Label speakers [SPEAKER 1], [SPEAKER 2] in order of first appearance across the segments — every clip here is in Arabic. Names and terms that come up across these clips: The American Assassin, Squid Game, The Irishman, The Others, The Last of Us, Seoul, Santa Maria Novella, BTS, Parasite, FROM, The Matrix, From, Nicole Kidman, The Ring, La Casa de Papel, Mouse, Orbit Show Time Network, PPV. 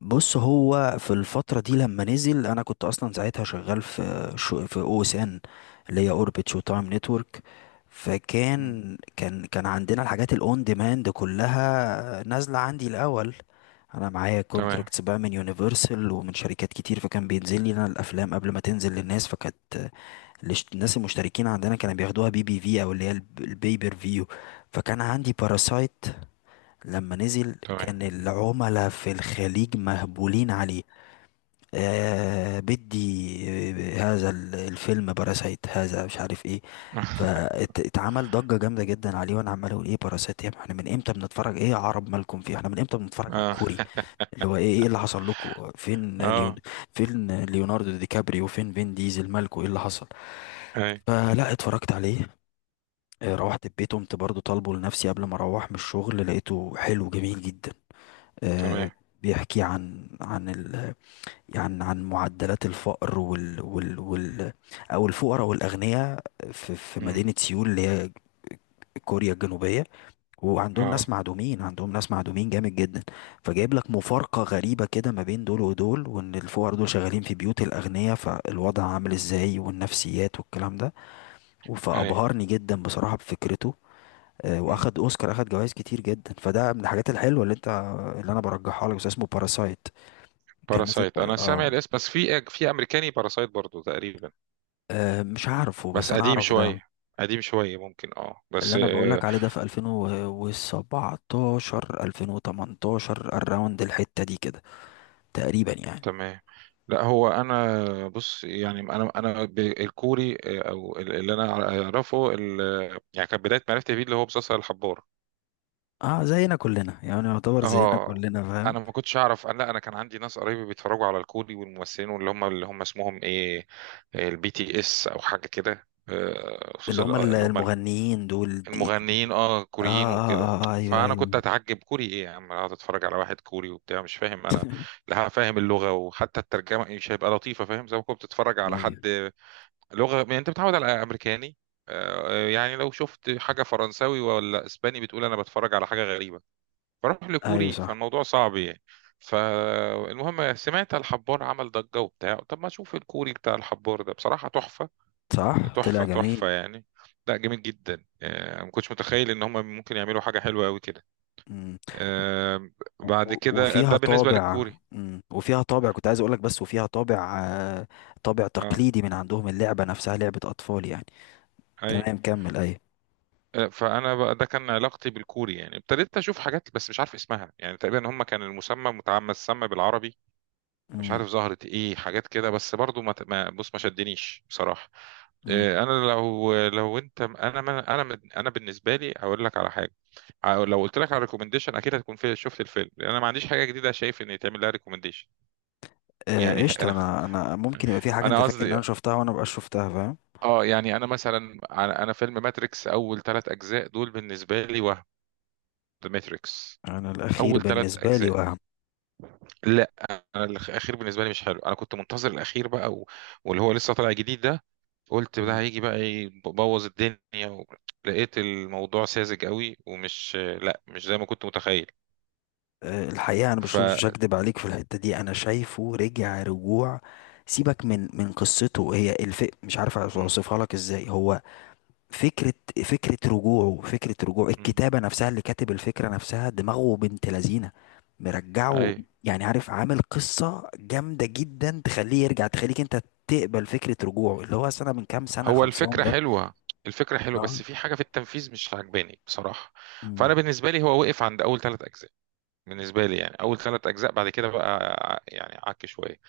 [SPEAKER 1] بص، هو في الفترة دي لما نزل أنا كنت أصلا ساعتها شغال في شو، في أو إس إن، اللي هي أوربت شو تايم نتورك.
[SPEAKER 2] مم.
[SPEAKER 1] فكان كان كان عندنا الحاجات الأون ديماند كلها نازلة عندي الأول. أنا معايا
[SPEAKER 2] تمام،
[SPEAKER 1] كونتراكتس بقى من يونيفرسال ومن شركات كتير، فكان بينزل لي أنا الأفلام قبل ما تنزل للناس. فكانت الناس المشتركين عندنا كانوا بياخدوها بي بي في أو، اللي هي البيبر فيو. فكان عندي باراسايت لما نزل،
[SPEAKER 2] تمام.
[SPEAKER 1] كان العملاء في الخليج مهبولين عليه. آه بدي، هذا الفيلم باراسايت، هذا مش عارف ايه. فاتعمل ضجة جامدة جدا عليه، وانا عمال اقول ايه باراسايت يا ابني؟ احنا من امتى بنتفرج؟ ايه يا عرب مالكم فيه؟ احنا من امتى بنتفرج على
[SPEAKER 2] اه،
[SPEAKER 1] الكوري اللي هو ايه؟ ايه اللي حصل لكم؟
[SPEAKER 2] اه،
[SPEAKER 1] فين ليوناردو دي كابريو؟ فين ديزل؟ مالكم ايه اللي حصل؟
[SPEAKER 2] اي.
[SPEAKER 1] فلا اتفرجت عليه. روحت البيت، قمت برضو طالبه لنفسي قبل ما اروح من الشغل، لقيته حلو جميل جدا. آه،
[SPEAKER 2] تمام.
[SPEAKER 1] بيحكي عن عن ال عن عن معدلات الفقر وال وال وال او الفقراء والاغنياء، في
[SPEAKER 2] مم.
[SPEAKER 1] مدينه سيول، اللي هي كوريا الجنوبيه. وعندهم
[SPEAKER 2] اه،
[SPEAKER 1] ناس معدومين، عندهم ناس معدومين جامد جدا. فجايب لك مفارقه غريبه كده ما بين دول ودول، وان الفقراء دول شغالين في بيوت الاغنياء، فالوضع عامل ازاي، والنفسيات والكلام ده.
[SPEAKER 2] اي.
[SPEAKER 1] فابهرني جدا بصراحه بفكرته.
[SPEAKER 2] مم.
[SPEAKER 1] واخد اوسكار، اخد جوائز كتير جدا، فده من الحاجات الحلوه اللي انا برجحها لك، بس اسمه باراسايت. كان نازل.
[SPEAKER 2] باراسايت، انا سامع
[SPEAKER 1] اه.
[SPEAKER 2] الاسم، بس في امريكاني باراسايت برضو تقريبا.
[SPEAKER 1] مش عارفه بس
[SPEAKER 2] بس
[SPEAKER 1] انا
[SPEAKER 2] قديم
[SPEAKER 1] اعرف ده.
[SPEAKER 2] شويه، قديم شويه ممكن، اه
[SPEAKER 1] اللي
[SPEAKER 2] بس
[SPEAKER 1] انا بقولك عليه ده في 2017 2018، الراوند الحتة دي كده تقريبا يعني.
[SPEAKER 2] تمام. لا هو انا بص، يعني الكوري او اللي انا اعرفه يعني كانت بدايه معرفتي بيه اللي هو مسلسل الحبار.
[SPEAKER 1] اه، زينا كلنا يعني، يعتبر زينا
[SPEAKER 2] اه،
[SPEAKER 1] كلنا، فاهم؟
[SPEAKER 2] انا ما كنتش اعرف، انا لا انا كان عندي ناس قرايبي بيتفرجوا على الكوري والممثلين، واللي هم اسمهم ايه، البي تي اس او حاجه كده،
[SPEAKER 1] اللي
[SPEAKER 2] خصوصا
[SPEAKER 1] هم
[SPEAKER 2] اللي هم
[SPEAKER 1] المغنيين دول دي دي
[SPEAKER 2] المغنيين، اه
[SPEAKER 1] اه
[SPEAKER 2] كوريين وكده.
[SPEAKER 1] اه اه، ايوه
[SPEAKER 2] فانا
[SPEAKER 1] ايوه.
[SPEAKER 2] كنت اتعجب، كوري ايه يا عم، اقعد اتفرج على واحد كوري وبتاع مش فاهم انا، لا فاهم اللغه، وحتى الترجمه مش هيبقى لطيفه، فاهم؟ زي ما كنت بتتفرج على
[SPEAKER 1] ايوه
[SPEAKER 2] حد لغه، يعني انت متعود على امريكاني، يعني لو شفت حاجه فرنساوي ولا اسباني بتقول انا بتفرج على حاجه غريبه، بروح
[SPEAKER 1] ايوه،
[SPEAKER 2] لكوري،
[SPEAKER 1] صح.
[SPEAKER 2] فالموضوع صعب يعني. فالمهم، سمعت الحبار عمل ضجة وبتاع، طب ما اشوف الكوري بتاع الحبار ده، بصراحة تحفة،
[SPEAKER 1] صح طلع
[SPEAKER 2] تحفة تحفة
[SPEAKER 1] جميل.
[SPEAKER 2] يعني، لا جامد جدا، ما كنتش متخيل ان هم ممكن يعملوا حاجة حلوة قوي كده.
[SPEAKER 1] مم.
[SPEAKER 2] آه، بعد كده،
[SPEAKER 1] وفيها
[SPEAKER 2] ده بالنسبة
[SPEAKER 1] طابع.
[SPEAKER 2] للكوري.
[SPEAKER 1] مم. وفيها طابع كنت عايز اقولك، بس وفيها طابع، طابع
[SPEAKER 2] اه،
[SPEAKER 1] تقليدي من عندهم، اللعبة نفسها لعبة اطفال يعني.
[SPEAKER 2] اي.
[SPEAKER 1] تمام كمل. ايوه.
[SPEAKER 2] فانا بقى ده كان علاقتي بالكوري، يعني ابتديت اشوف حاجات بس مش عارف اسمها، يعني تقريبا هم كان المسمى متعمد مسمى بالعربي. مش
[SPEAKER 1] مم.
[SPEAKER 2] عارف ظهرت ايه حاجات كده، بس برضو بص، ما شدنيش بصراحة.
[SPEAKER 1] مم.
[SPEAKER 2] انا لو انت، انا ما- انا من- انا بالنسبه لي هقول لك على حاجه، لو قلت لك على ريكومنديشن اكيد هتكون في، شفت الفيلم، لان انا ما عنديش حاجه جديده شايف ان يتعمل لها ريكومنديشن يعني.
[SPEAKER 1] قشطة.
[SPEAKER 2] انا
[SPEAKER 1] انا ممكن يبقى في حاجة انت
[SPEAKER 2] انا
[SPEAKER 1] فاكر ان
[SPEAKER 2] قصدي.
[SPEAKER 1] انا شفتها وانا مبقاش شفتها، فاهم؟
[SPEAKER 2] اه، يعني انا مثلا، انا فيلم ماتريكس، اول ثلاث اجزاء دول بالنسبه لي، وهم ذا ماتريكس،
[SPEAKER 1] انا الاخير
[SPEAKER 2] اول ثلاث
[SPEAKER 1] بالنسبة لي
[SPEAKER 2] اجزاء.
[SPEAKER 1] واهم.
[SPEAKER 2] لا، انا الاخير بالنسبه لي مش حلو، انا كنت منتظر الاخير بقى واللي هو لسه طالع جديد ده، قلت ده
[SPEAKER 1] مم.
[SPEAKER 2] هيجي بقى يبوظ الدنيا لقيت الموضوع ساذج قوي، ومش، لا مش زي ما كنت متخيل.
[SPEAKER 1] الحقيقة انا
[SPEAKER 2] ف
[SPEAKER 1] مش هكدب عليك في الحتة دي، انا شايفه رجع رجوع. سيبك من قصته، هي الف مش عارف
[SPEAKER 2] مم.
[SPEAKER 1] اوصفها لك ازاي، هو فكرة. فكرة رجوعه، فكرة رجوعه،
[SPEAKER 2] مم.
[SPEAKER 1] الكتابة نفسها، اللي كاتب الفكرة نفسها دماغه بنت لذينة.
[SPEAKER 2] اي.
[SPEAKER 1] مرجعه. يعني عارف، عامل قصة جامدة جدا تخليه يرجع، تخليك انت تقبل فكرة رجوعه، اللي هو سنة من كام سنة
[SPEAKER 2] هو
[SPEAKER 1] خلصان
[SPEAKER 2] الفكرة
[SPEAKER 1] ده.
[SPEAKER 2] حلوة، الفكرة حلوة
[SPEAKER 1] اه.
[SPEAKER 2] بس في حاجة في التنفيذ مش عاجباني بصراحة.
[SPEAKER 1] مم.
[SPEAKER 2] فأنا بالنسبة لي هو وقف عند أول ثلاث أجزاء، بالنسبة لي يعني، أول ثلاث أجزاء، بعد كده بقى يعني عك شوية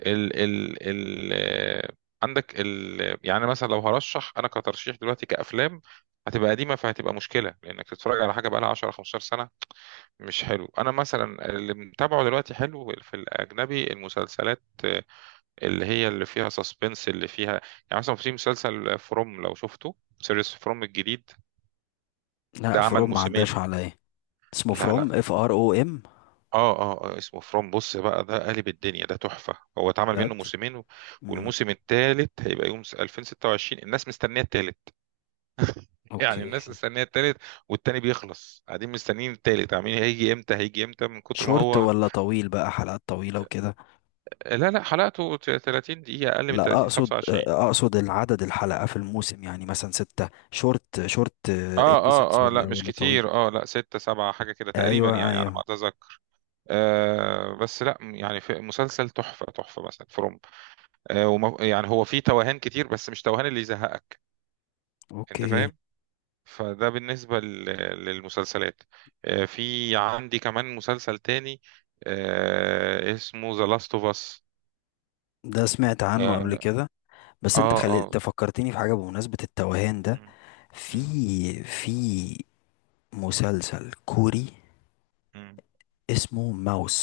[SPEAKER 2] ال ال ال آه، عندك يعني مثلا لو هرشح أنا كترشيح دلوقتي كأفلام، هتبقى قديمة، فهتبقى مشكلة لأنك تتفرج على حاجة بقى لها 10 15 سنة، مش حلو. انا مثلا اللي متابعه دلوقتي حلو في الاجنبي المسلسلات، اللي هي اللي فيها سسبنس، اللي فيها، يعني مثلا في مسلسل فروم، لو شفته، سيريس فروم الجديد ده،
[SPEAKER 1] لا،
[SPEAKER 2] عمل
[SPEAKER 1] فروم ما عداش
[SPEAKER 2] موسمين.
[SPEAKER 1] عليا. اسمه
[SPEAKER 2] لا
[SPEAKER 1] فروم،
[SPEAKER 2] لا.
[SPEAKER 1] اف ار او ام.
[SPEAKER 2] اه اه، اسمه فروم، بص بقى ده قالب الدنيا، ده تحفة، هو اتعمل منه
[SPEAKER 1] بجد.
[SPEAKER 2] موسمين
[SPEAKER 1] مم.
[SPEAKER 2] والموسم الثالث هيبقى يوم 2026، الناس مستنية الثالث. يعني
[SPEAKER 1] اوكي.
[SPEAKER 2] الناس مستنية الثالث، والتاني بيخلص، قاعدين مستنيين الثالث، عاملين هيجي امتى، هيجي امتى، من كتر ما
[SPEAKER 1] شورت
[SPEAKER 2] هو.
[SPEAKER 1] ولا طويل بقى؟ حلقات طويلة وكده؟
[SPEAKER 2] لا لا، حلقته 30 دقيقة، أقل من
[SPEAKER 1] لا،
[SPEAKER 2] 30،
[SPEAKER 1] اقصد
[SPEAKER 2] 25.
[SPEAKER 1] اقصد العدد، الحلقة في الموسم، يعني مثلا ستة؟ شورت شورت.
[SPEAKER 2] اه
[SPEAKER 1] ايبيسودز
[SPEAKER 2] اه اه، لا
[SPEAKER 1] ولا
[SPEAKER 2] مش
[SPEAKER 1] ولا طويل؟
[SPEAKER 2] كتير، اه، لا ستة سبعة حاجة كده تقريبا
[SPEAKER 1] ايوه
[SPEAKER 2] يعني على ما
[SPEAKER 1] ايوه.
[SPEAKER 2] اتذكر. آه بس لا، يعني في مسلسل تحفة تحفة مثلا فروم. يعني هو فيه توهان كتير، بس مش توهان اللي يزهقك، انت
[SPEAKER 1] اوكي.
[SPEAKER 2] فاهم؟ فده بالنسبة للمسلسلات. آه، في عندي كمان مسلسل تاني، آه اسمه ذا لاست اوف اس.
[SPEAKER 1] ده سمعت عنه قبل
[SPEAKER 2] اه
[SPEAKER 1] كده. بس انت
[SPEAKER 2] اه
[SPEAKER 1] خلي،
[SPEAKER 2] آه.
[SPEAKER 1] انت فكرتني في حاجة بمناسبة التوهان ده.
[SPEAKER 2] م-
[SPEAKER 1] في
[SPEAKER 2] م-
[SPEAKER 1] في مسلسل كوري
[SPEAKER 2] م.
[SPEAKER 1] اسمه ماوس،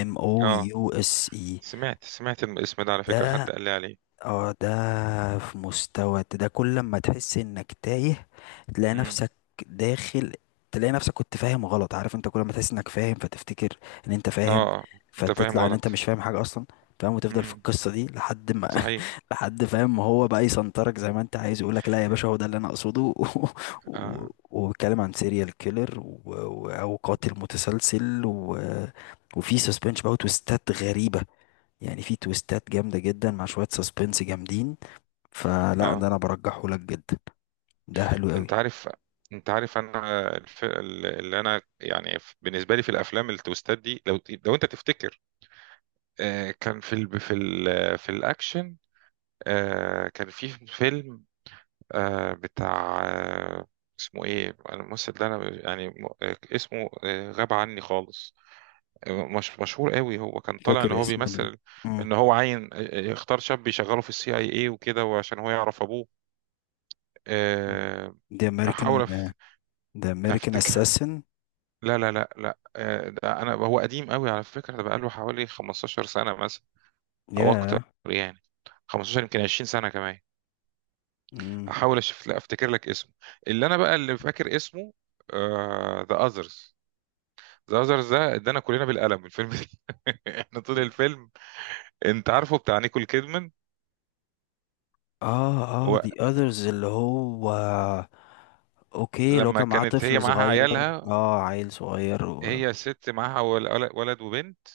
[SPEAKER 1] ام او
[SPEAKER 2] آه.
[SPEAKER 1] يو اس اي.
[SPEAKER 2] سمعت، سمعت الاسم ده على فكرة، حد
[SPEAKER 1] ده
[SPEAKER 2] قال لي عليه.
[SPEAKER 1] اه ده في مستوى، ده كل ما تحس انك تايه تلاقي
[SPEAKER 2] امم.
[SPEAKER 1] نفسك داخل، تلاقي نفسك كنت فاهم غلط. عارف انت، كل ما تحس انك فاهم فتفتكر ان انت
[SPEAKER 2] اه
[SPEAKER 1] فاهم،
[SPEAKER 2] انت فاهم
[SPEAKER 1] فتطلع ان انت
[SPEAKER 2] غلط.
[SPEAKER 1] مش فاهم حاجة اصلا، فاهم؟ وتفضل في
[SPEAKER 2] امم،
[SPEAKER 1] القصة دي لحد ما
[SPEAKER 2] صحيح.
[SPEAKER 1] لحد فاهم ما هو بقى، يسنطرك زي ما انت عايز، يقولك لا يا باشا هو ده اللي انا اقصده
[SPEAKER 2] اه
[SPEAKER 1] وبيتكلم عن سيريال كيلر او قاتل متسلسل وفي سسبنش بقى وتويستات غريبة، يعني في تويستات جامدة جدا مع شوية سسبنس جامدين. فلا ده
[SPEAKER 2] اه.
[SPEAKER 1] انا برجحه لك جدا، ده حلو قوي.
[SPEAKER 2] انت عارف، انت عارف انا الف... اللي انا يعني بالنسبه لي في الافلام التويستات دي، لو لو انت تفتكر، آه كان في الاكشن، آه كان في فيلم، آه بتاع آه اسمه ايه الممثل ده، انا يعني اسمه غاب عني خالص، مش مشهور قوي، هو كان طالع ان
[SPEAKER 1] فاكر
[SPEAKER 2] هو
[SPEAKER 1] اسم
[SPEAKER 2] بيمثل
[SPEAKER 1] مم.
[SPEAKER 2] ان هو عين، اختار شاب يشغله في السي اي اي وكده، وعشان هو يعرف ابوه. آه،
[SPEAKER 1] The American
[SPEAKER 2] احاول
[SPEAKER 1] The American
[SPEAKER 2] افتكر.
[SPEAKER 1] Assassin.
[SPEAKER 2] لا لا لا لا، ده انا، هو قديم قوي على فكرة، ده بقاله حوالي 15 سنة مثلا او اكتر،
[SPEAKER 1] ياه.
[SPEAKER 2] يعني 15 يمكن 20 سنة كمان.
[SPEAKER 1] مم.
[SPEAKER 2] احاول اشوف، لا افتكر لك اسمه، اللي انا بقى اللي فاكر اسمه ذا اذرز. ذا اذرز ده ادانا كلنا بالقلم الفيلم ده. احنا طول الفيلم، انت عارفه بتاع نيكول كيدمان،
[SPEAKER 1] اه اه،
[SPEAKER 2] هو
[SPEAKER 1] The Others اللي هو؟ اوكي، لو
[SPEAKER 2] لما
[SPEAKER 1] كان معاه
[SPEAKER 2] كانت هي
[SPEAKER 1] طفل
[SPEAKER 2] معاها
[SPEAKER 1] صغير،
[SPEAKER 2] عيالها،
[SPEAKER 1] عيل صغير
[SPEAKER 2] هي ست معاها ولد وبنت،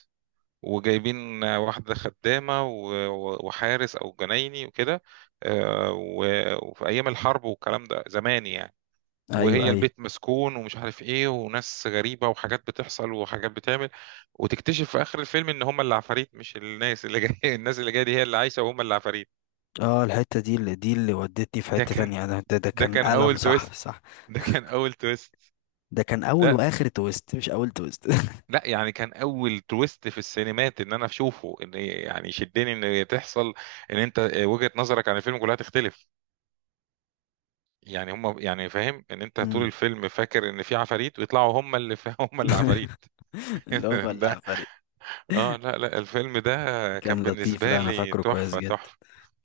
[SPEAKER 2] وجايبين واحدة خدامة وحارس أو جنايني وكده، وفي أيام الحرب والكلام ده، زمان يعني،
[SPEAKER 1] ايوه
[SPEAKER 2] وهي
[SPEAKER 1] ايوه.
[SPEAKER 2] البيت مسكون ومش عارف ايه، وناس غريبة، وحاجات بتحصل وحاجات بتعمل، وتكتشف في آخر الفيلم إن هما العفاريت، مش الناس اللي جاية. الناس اللي جاية دي هي اللي عايشة وهما العفاريت.
[SPEAKER 1] اه، الحتة دي اللي ودتني في
[SPEAKER 2] ده
[SPEAKER 1] حتة
[SPEAKER 2] كان
[SPEAKER 1] تانية، ده
[SPEAKER 2] ده
[SPEAKER 1] كان
[SPEAKER 2] كان
[SPEAKER 1] ألم.
[SPEAKER 2] أول
[SPEAKER 1] صح
[SPEAKER 2] تويست،
[SPEAKER 1] صح.
[SPEAKER 2] ده كان أول تويست.
[SPEAKER 1] ده كان أول
[SPEAKER 2] لا
[SPEAKER 1] وآخر تويست، مش أول تويست.
[SPEAKER 2] لا، يعني كان اول تويست في السينمات ان انا اشوفه، ان يعني شدني، ان تحصل، ان انت وجهة نظرك عن الفيلم كلها تختلف، يعني هم، يعني فاهم، ان انت طول الفيلم فاكر ان في عفاريت ويطلعوا هم اللي هم اللي عفاريت.
[SPEAKER 1] اللي هو
[SPEAKER 2] ده،
[SPEAKER 1] العفاريت.
[SPEAKER 2] اه لا لا، الفيلم ده كان
[SPEAKER 1] كان لطيف،
[SPEAKER 2] بالنسبة
[SPEAKER 1] لا انا
[SPEAKER 2] لي
[SPEAKER 1] فاكره كويس
[SPEAKER 2] تحفة
[SPEAKER 1] جدا.
[SPEAKER 2] تحفة.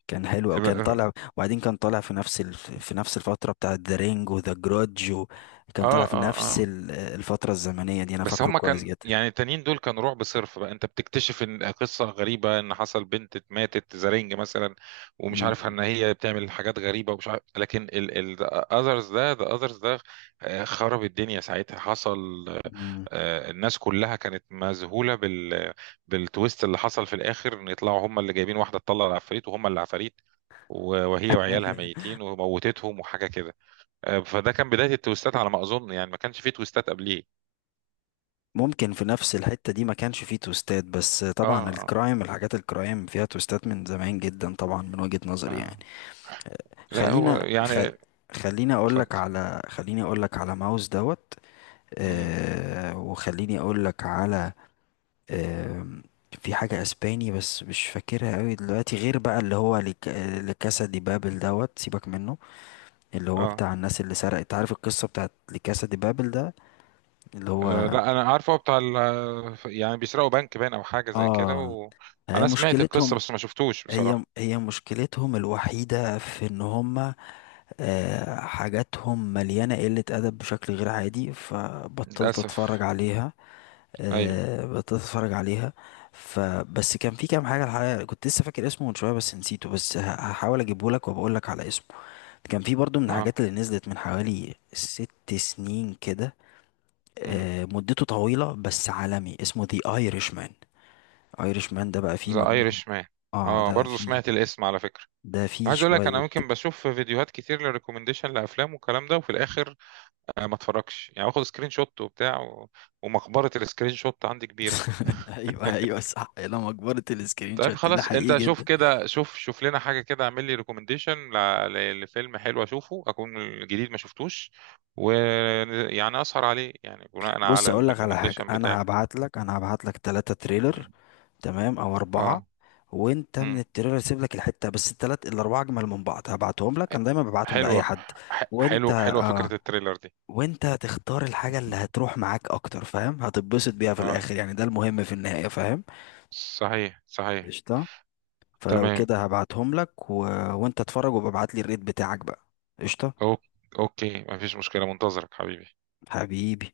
[SPEAKER 1] كان حلو وكان
[SPEAKER 2] اه
[SPEAKER 1] طالع. وبعدين كان طالع في نفس في نفس الفتره بتاعه ذا رينج وذا جرودج كان
[SPEAKER 2] اه
[SPEAKER 1] طالع في نفس
[SPEAKER 2] اه،
[SPEAKER 1] الفتره الزمنيه دي، انا
[SPEAKER 2] بس
[SPEAKER 1] فاكره
[SPEAKER 2] هما
[SPEAKER 1] كويس
[SPEAKER 2] كان
[SPEAKER 1] جدا.
[SPEAKER 2] يعني التانيين دول كانوا رعب صرف بقى، انت بتكتشف ان قصة غريبة ان حصل بنت ماتت زرينج مثلا، ومش عارف
[SPEAKER 1] امم.
[SPEAKER 2] ان هي بتعمل حاجات غريبة ومش عارف، لكن الاذرز ده، ذا اذرز ده، خرب الدنيا ساعتها، حصل،
[SPEAKER 1] امم.
[SPEAKER 2] الناس كلها كانت مذهولة بالتويست اللي حصل في الاخر، ان يطلعوا هما اللي جايبين واحدة تطلع العفاريت وهما اللي عفاريت، وهي وعيالها
[SPEAKER 1] ايوه.
[SPEAKER 2] ميتين، وموتتهم وحاجة كده. فده كان بداية التويستات على ما اظن، يعني ما كانش فيه تويستات قبليه.
[SPEAKER 1] ممكن في نفس الحته دي ما كانش فيه توستات، بس
[SPEAKER 2] اه
[SPEAKER 1] طبعا
[SPEAKER 2] اه
[SPEAKER 1] الكرايم، الحاجات الكرايم فيها توستات من زمان جدا طبعا، من وجهه نظري يعني.
[SPEAKER 2] آه. لا هو
[SPEAKER 1] خلينا خ...
[SPEAKER 2] يعني،
[SPEAKER 1] خليني اقول
[SPEAKER 2] اتفضل.
[SPEAKER 1] لك على، ماوس دوت.
[SPEAKER 2] امم.
[SPEAKER 1] وخليني اقول لك على. آم، في حاجة اسباني بس مش فاكرها قوي دلوقتي، غير بقى اللي هو لكاسا دي بابل دوت. سيبك منه. اللي هو
[SPEAKER 2] اه
[SPEAKER 1] بتاع الناس اللي سرقت، عارف القصة بتاعت لكاسا دي بابل ده؟ اللي هو
[SPEAKER 2] لا انا عارفه، هو بتاع يعني بيسرقوا بنك باين او حاجه زي كده،
[SPEAKER 1] اه. هي
[SPEAKER 2] وانا سمعت القصه
[SPEAKER 1] مشكلتهم،
[SPEAKER 2] بس ما شفتوش
[SPEAKER 1] هي
[SPEAKER 2] بصراحه.
[SPEAKER 1] هي مشكلتهم الوحيدة في ان هما، حاجاتهم مليانة قلة أدب بشكل غير عادي، فبطلت
[SPEAKER 2] للاسف.
[SPEAKER 1] أتفرج عليها.
[SPEAKER 2] ايوه.
[SPEAKER 1] بدأت اتفرج عليها، فبس كان في كام حاجه. الحقيقه كنت لسه فاكر اسمه من شويه بس نسيته، بس هحاول اجيبه لك وبقول لك على اسمه. كان في برضو من
[SPEAKER 2] اه.
[SPEAKER 1] الحاجات اللي نزلت من حوالي 6 سنين كده،
[SPEAKER 2] امم.
[SPEAKER 1] مدته طويله بس عالمي، اسمه The Irishman. Irishman ده بقى فيه
[SPEAKER 2] ذا
[SPEAKER 1] مجموعه.
[SPEAKER 2] ايرش مان،
[SPEAKER 1] اه
[SPEAKER 2] اه
[SPEAKER 1] ده
[SPEAKER 2] برضه
[SPEAKER 1] فيه.
[SPEAKER 2] سمعت الاسم على فكره.
[SPEAKER 1] ده فيه
[SPEAKER 2] عايز اقول لك، انا
[SPEAKER 1] شويه.
[SPEAKER 2] ممكن بشوف فيديوهات كتير للريكومنديشن لافلام والكلام ده، وفي الاخر آه ما اتفرجش، يعني باخد سكرين شوت وبتاع ومقبره السكرين شوت عندي كبيره.
[SPEAKER 1] ايوه ايوه صح، يا لما كبرت السكرين
[SPEAKER 2] طيب
[SPEAKER 1] شوت ده
[SPEAKER 2] خلاص انت
[SPEAKER 1] حقيقي.
[SPEAKER 2] شوف كده، شوف شوف لنا حاجه كده، اعمل لي ريكومنديشن لفيلم حلو اشوفه، اكون الجديد ما شفتوش، ويعني اسهر عليه، يعني بناء
[SPEAKER 1] بص،
[SPEAKER 2] على
[SPEAKER 1] اقول لك على حاجه،
[SPEAKER 2] الريكومنديشن
[SPEAKER 1] انا
[SPEAKER 2] بتاعك.
[SPEAKER 1] هبعت لك، ثلاثة تريلر،
[SPEAKER 2] مم.
[SPEAKER 1] تمام؟ او اربعه.
[SPEAKER 2] اه.
[SPEAKER 1] وانت من
[SPEAKER 2] مم.
[SPEAKER 1] التريلر سيب لك الحته بس، الثلاث الاربعه اجمل من بعض، هبعتهم لك، انا دايما ببعتهم لاي
[SPEAKER 2] حلوه،
[SPEAKER 1] حد. وانت
[SPEAKER 2] حلو، حلوه
[SPEAKER 1] آه،
[SPEAKER 2] فكره التريلر دي.
[SPEAKER 1] وانت هتختار الحاجه اللي هتروح معاك اكتر، فاهم؟ هتتبسط بيها في
[SPEAKER 2] اه،
[SPEAKER 1] الاخر، يعني ده المهم في النهايه، فاهم؟
[SPEAKER 2] صحيح صحيح.
[SPEAKER 1] قشطه. فلو
[SPEAKER 2] تمام.
[SPEAKER 1] كده هبعتهم لك وانت اتفرج وابعت لي الريت بتاعك بقى. قشطه.
[SPEAKER 2] أوك- اوكي، مفيش مشكله، منتظرك حبيبي.
[SPEAKER 1] حبيبي.